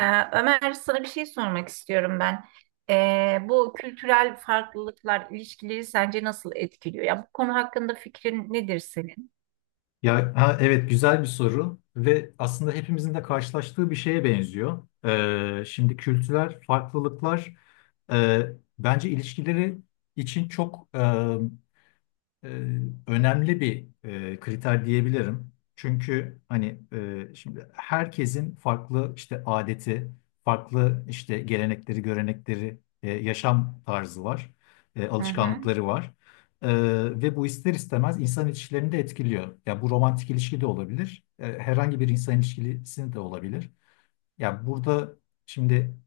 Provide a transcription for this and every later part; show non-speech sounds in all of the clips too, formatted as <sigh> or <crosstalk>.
Ee, Ömer, sana bir şey sormak istiyorum ben. Bu kültürel farklılıklar ilişkileri sence nasıl etkiliyor? Ya bu konu hakkında fikrin nedir senin? Ya ha, evet güzel bir soru ve aslında hepimizin de karşılaştığı bir şeye benziyor. Şimdi kültürel farklılıklar e, bence ilişkileri için çok e, önemli bir kriter diyebilirim. Çünkü hani şimdi herkesin farklı işte adeti, farklı işte gelenekleri, görenekleri, yaşam tarzı var, Hı hı. alışkanlıkları var. E, Ve bu ister istemez insan ilişkilerini de etkiliyor. Ya bu romantik ilişki de olabilir, herhangi bir insan ilişkisi de olabilir. Ya burada şimdi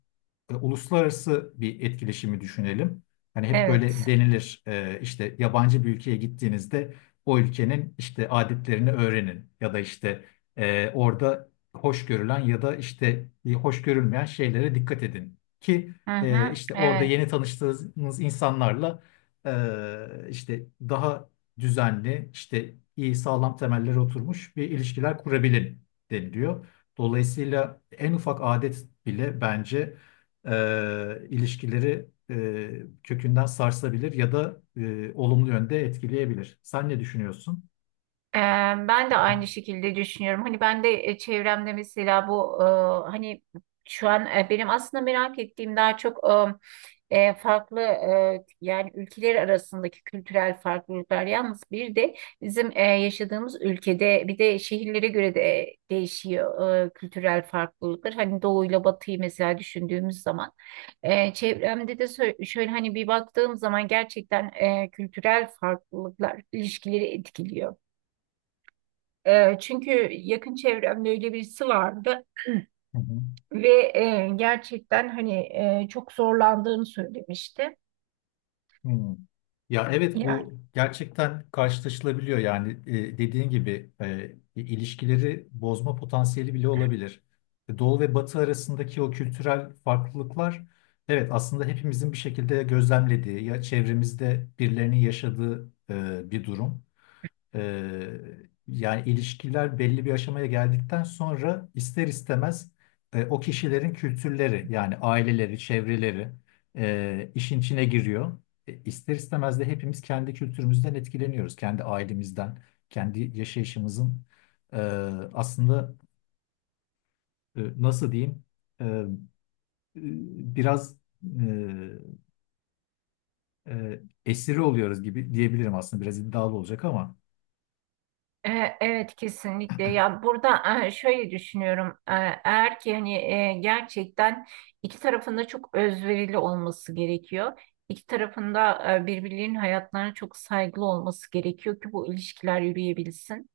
uluslararası bir etkileşimi düşünelim. Hani hep böyle Evet. denilir işte yabancı bir ülkeye gittiğinizde o ülkenin işte adetlerini öğrenin ya da işte orada hoş görülen ya da işte hoş görülmeyen şeylere dikkat edin ki Hı hı. işte orada Evet. yeni tanıştığınız insanlarla işte daha düzenli işte iyi sağlam temellere oturmuş bir ilişkiler kurabilin deniliyor. Dolayısıyla en ufak adet bile bence ilişkileri kökünden sarsabilir ya da olumlu yönde etkileyebilir. Sen ne düşünüyorsun? Ee, Ben de aynı şekilde düşünüyorum. Hani ben de çevremde mesela bu e, hani şu an benim aslında merak ettiğim daha çok farklı yani ülkeler arasındaki kültürel farklılıklar. Yalnız bir de bizim yaşadığımız ülkede bir de şehirlere göre de değişiyor kültürel farklılıklar. Hani doğuyla batıyı mesela düşündüğümüz zaman çevremde de şöyle hani bir baktığım zaman gerçekten kültürel farklılıklar ilişkileri etkiliyor. Çünkü yakın çevremde öyle birisi vardı Hı hı. ve gerçekten hani çok zorlandığını söylemişti. Hmm. Ya evet Yani bu gerçekten karşılaşılabiliyor yani dediğin gibi ilişkileri bozma potansiyeli bile olabilir. Doğu ve Batı arasındaki o kültürel farklılıklar evet aslında hepimizin bir şekilde gözlemlediği ya çevremizde birilerinin yaşadığı bir durum. Ee, Yani ilişkiler belli bir aşamaya geldikten sonra ister istemez o kişilerin kültürleri yani aileleri, çevreleri işin içine giriyor. İster istemez de hepimiz kendi kültürümüzden etkileniyoruz. Kendi ailemizden, kendi yaşayışımızın e, aslında nasıl diyeyim e, e, biraz e, esiri oluyoruz gibi diyebilirim aslında biraz iddialı olacak ama. Evet, kesinlikle. Ya burada şöyle düşünüyorum. Eğer ki hani gerçekten iki tarafında çok özverili olması gerekiyor. İki tarafında birbirlerinin hayatlarına çok saygılı olması gerekiyor ki bu ilişkiler yürüyebilsin.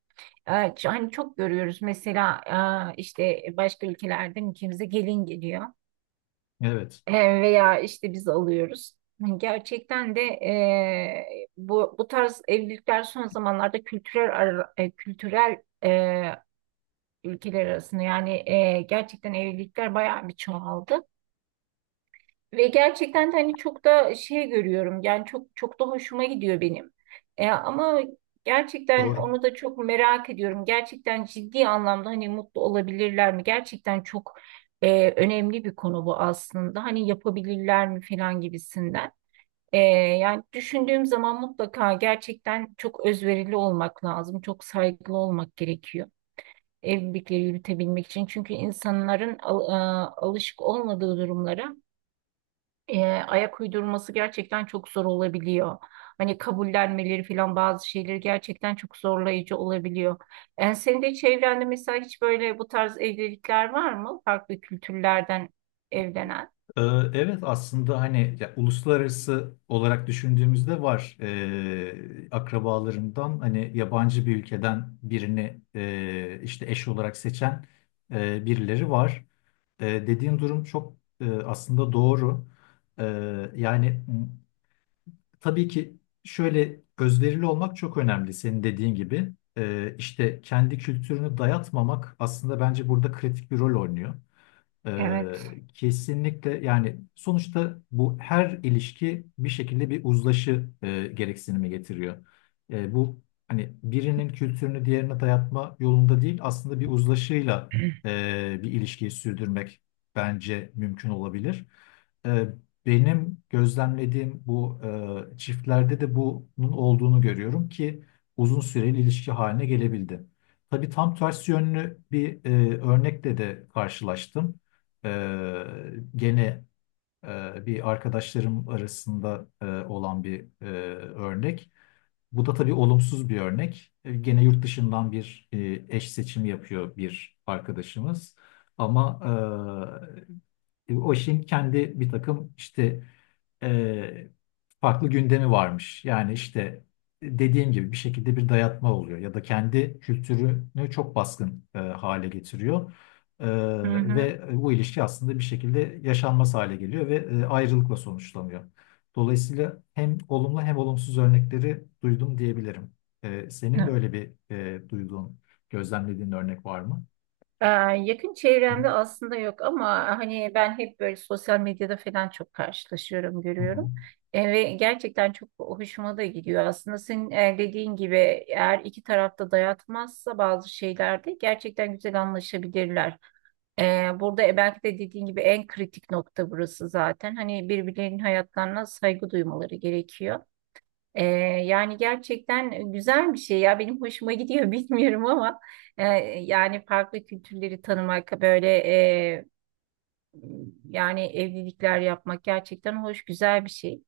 Hani çok görüyoruz mesela işte başka ülkelerden ülkemize gelin geliyor. Evet, E, Veya işte biz alıyoruz. Yani gerçekten de bu tarz evlilikler son zamanlarda kültürel ülkeler arasında yani gerçekten evlilikler bayağı bir çoğaldı. Ve gerçekten de hani çok da şey görüyorum yani çok da hoşuma gidiyor benim. Ama gerçekten doğru. onu da çok merak ediyorum. Gerçekten ciddi anlamda hani mutlu olabilirler mi? Gerçekten çok önemli bir konu bu aslında. Hani yapabilirler mi falan gibisinden. E, Yani düşündüğüm zaman mutlaka gerçekten çok özverili olmak lazım. Çok saygılı olmak gerekiyor. Evlilikleri yürütebilmek için. Çünkü alışık olmadığı durumlara ayak uydurması gerçekten çok zor olabiliyor. Hani kabullenmeleri falan bazı şeyleri gerçekten çok zorlayıcı olabiliyor. Yani senin de çevrende mesela hiç böyle bu tarz evlilikler var mı? Farklı kültürlerden evlenen. Ee, Evet aslında hani ya, uluslararası olarak düşündüğümüzde var. Akrabalarımdan hani yabancı bir ülkeden birini işte eş olarak seçen birileri var. Dediğin durum çok aslında doğru. E, Yani tabii ki şöyle özverili olmak çok önemli senin dediğin gibi. İşte kendi kültürünü dayatmamak aslında bence burada kritik bir rol oynuyor. Ee, Evet. Kesinlikle yani sonuçta bu her ilişki bir şekilde bir uzlaşı gereksinimi getiriyor. Bu hani birinin kültürünü diğerine dayatma yolunda değil aslında bir uzlaşıyla bir ilişkiyi sürdürmek bence mümkün olabilir. E, Benim gözlemlediğim bu çiftlerde de bunun olduğunu görüyorum ki uzun süreli ilişki haline gelebildi. Tabii tam tersi yönlü bir örnekle de karşılaştım. Gene bir arkadaşlarım arasında olan bir örnek. Bu da tabii olumsuz bir örnek. Gene yurt dışından bir eş seçimi yapıyor bir arkadaşımız. Ama e, OŞİ'nin kendi bir takım işte e, farklı gündemi varmış. Yani işte dediğim gibi bir şekilde bir dayatma oluyor ya da kendi kültürünü çok baskın hale getiriyor. E, Hı hı. Ve bu ilişki aslında bir şekilde yaşanmaz hale geliyor ve ayrılıkla sonuçlanıyor. Dolayısıyla hem olumlu hem olumsuz örnekleri duydum diyebilirim. Senin böyle bir duyduğun, gözlemlediğin örnek var mı? Ee, Yakın çevremde aslında yok ama hani ben hep böyle sosyal medyada falan çok karşılaşıyorum, Hı hı. görüyorum. Ve gerçekten çok hoşuma da gidiyor. Aslında senin dediğin gibi eğer iki tarafta dayatmazsa bazı şeylerde gerçekten güzel anlaşabilirler. Burada belki de dediğin gibi en kritik nokta burası zaten. Hani birbirlerinin hayatlarına saygı duymaları gerekiyor. Ee, Yani gerçekten güzel bir şey ya, benim hoşuma gidiyor <laughs> bilmiyorum ama e, yani farklı kültürleri tanımak böyle yani evlilikler yapmak gerçekten hoş, güzel bir şey.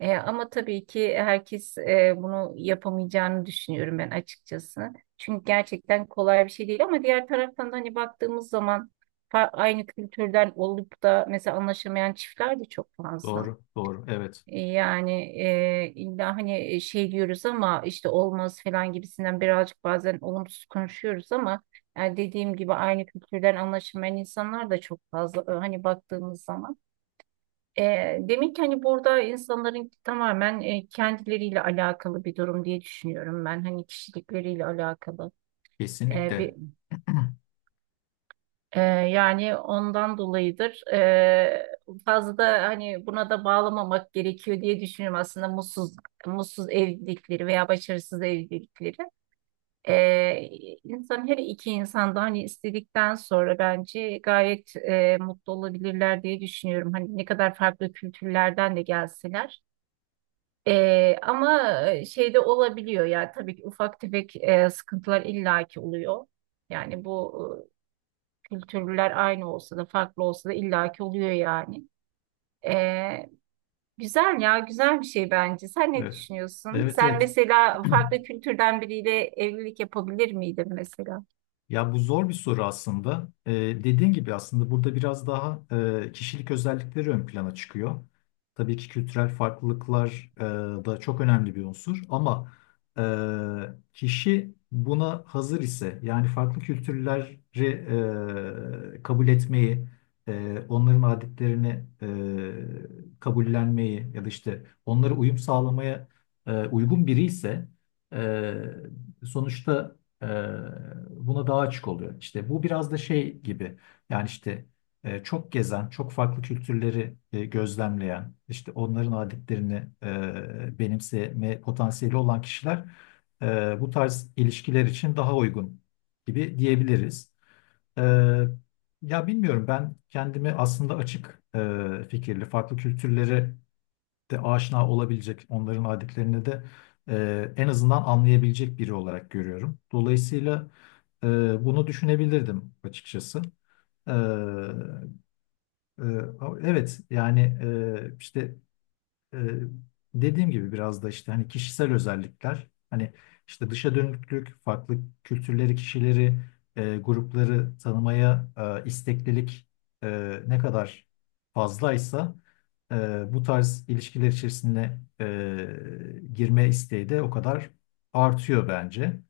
Ama tabii ki herkes bunu yapamayacağını düşünüyorum ben açıkçası. Çünkü gerçekten kolay bir şey değil ama diğer taraftan da hani baktığımız zaman aynı kültürden olup da mesela anlaşamayan çiftler de çok fazla. Doğru, doğru. Evet, Yani illa hani şey diyoruz ama işte olmaz falan gibisinden birazcık bazen olumsuz konuşuyoruz ama yani dediğim gibi aynı kültürden anlaşılmayan insanlar da çok fazla hani baktığımız zaman. Demek ki hani burada insanların tamamen kendileriyle alakalı bir durum diye düşünüyorum ben, hani kişilikleriyle alakalı. kesinlikle. Yani ondan dolayıdır. Fazla hani buna da bağlamamak gerekiyor diye düşünüyorum aslında, mutsuz evlilikleri veya başarısız evlilikleri. Ee, insan her iki insan da hani istedikten sonra bence gayet mutlu olabilirler diye düşünüyorum. Hani ne kadar farklı kültürlerden de gelseler. Ama şey de olabiliyor yani tabii ki ufak tefek sıkıntılar illaki oluyor. Yani bu kültürler aynı olsa da farklı olsa da illaki oluyor yani. Ee, Güzel ya, güzel bir şey bence. Sen ne Evet. düşünüyorsun? Evet, Sen evet. mesela farklı kültürden biriyle evlilik yapabilir miydin mesela? Hı. Ya bu zor bir soru aslında. Dediğin gibi aslında burada biraz daha kişilik özellikleri ön plana çıkıyor. Tabii ki kültürel farklılıklar da çok önemli bir unsur ama kişi buna hazır ise yani farklı kültürleri kabul etmeyi, onların adetlerini kabullenmeyi ya da işte onlara uyum sağlamaya uygun biri ise e, sonuçta Ee, buna daha açık oluyor. İşte bu biraz da şey gibi yani işte çok gezen, çok farklı kültürleri gözlemleyen, işte onların adetlerini benimseme potansiyeli olan kişiler bu tarz ilişkiler için daha uygun gibi diyebiliriz. E, Ya bilmiyorum ben kendimi aslında açık fikirli, farklı kültürleri de aşina olabilecek, onların adetlerini de en azından anlayabilecek biri olarak görüyorum. Dolayısıyla e, bunu düşünebilirdim açıkçası. E, e, evet yani işte ee, dediğim gibi biraz da işte hani kişisel özellikler hani işte dışa dönüklük, farklı kültürleri, kişileri, grupları tanımaya isteklilik ne kadar fazlaysa bu tarz ilişkiler içerisine girme isteği de o kadar artıyor bence.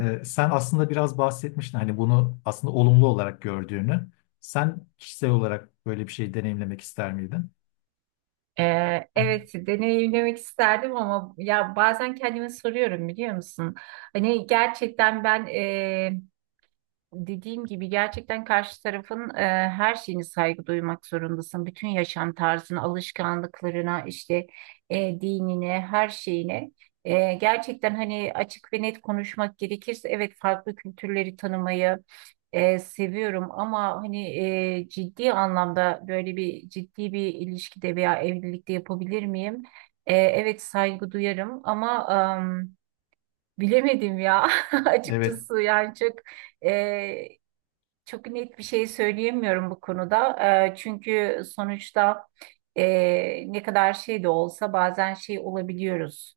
Sen aslında biraz bahsetmiştin hani bunu aslında olumlu olarak gördüğünü. Sen kişisel olarak böyle bir şey deneyimlemek ister miydin? Evet, deneyimlemek isterdim ama ya bazen kendime soruyorum, biliyor musun? Hani gerçekten, ben dediğim gibi gerçekten karşı tarafın her şeyine saygı duymak zorundasın. Bütün yaşam tarzına, alışkanlıklarına, işte dinine, her şeyine. Gerçekten hani açık ve net konuşmak gerekirse evet, farklı kültürleri tanımayı seviyorum ama hani ciddi anlamda böyle bir ciddi bir ilişkide veya evlilikte yapabilir miyim? Evet, saygı duyarım ama em, bilemedim ya <laughs> Evet. açıkçası, yani çok. e, Çok net bir şey söyleyemiyorum bu konuda. Çünkü sonuçta ne kadar şey de olsa bazen şey olabiliyoruz.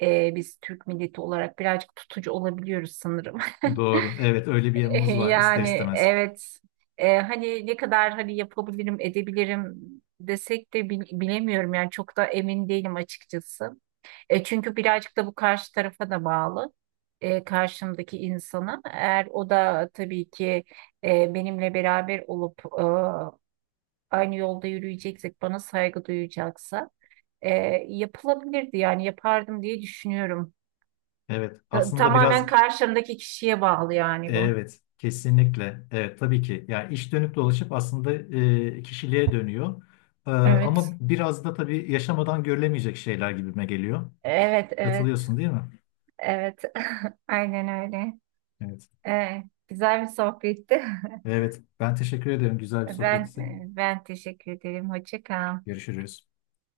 Biz Türk milleti olarak birazcık tutucu olabiliyoruz sanırım. Doğru. Evet, öyle bir <laughs> yanımız var ister Yani istemez. evet. Hani ne kadar hani yapabilirim edebilirim desek de bilemiyorum yani, çok da emin değilim açıkçası. Çünkü birazcık da bu karşı tarafa da bağlı. Karşımdaki insana. Eğer o da tabii ki benimle beraber olup aynı yolda yürüyeceksek, bana saygı duyacaksa e, yapılabilirdi yani, yapardım diye düşünüyorum. Evet aslında Tamamen biraz karşımdaki kişiye bağlı yani bu. evet kesinlikle evet tabii ki yani iş dönüp dolaşıp aslında kişiliğe dönüyor. Evet. Ama biraz da tabii yaşamadan görülemeyecek şeyler gibime geliyor. Evet, evet. Katılıyorsun değil mi? Evet, <laughs> aynen öyle. Evet. Güzel bir sohbetti. <laughs> Evet ben teşekkür ederim, güzel bir Ben sohbetti. Ben teşekkür ederim. Hoşça kal. Görüşürüz.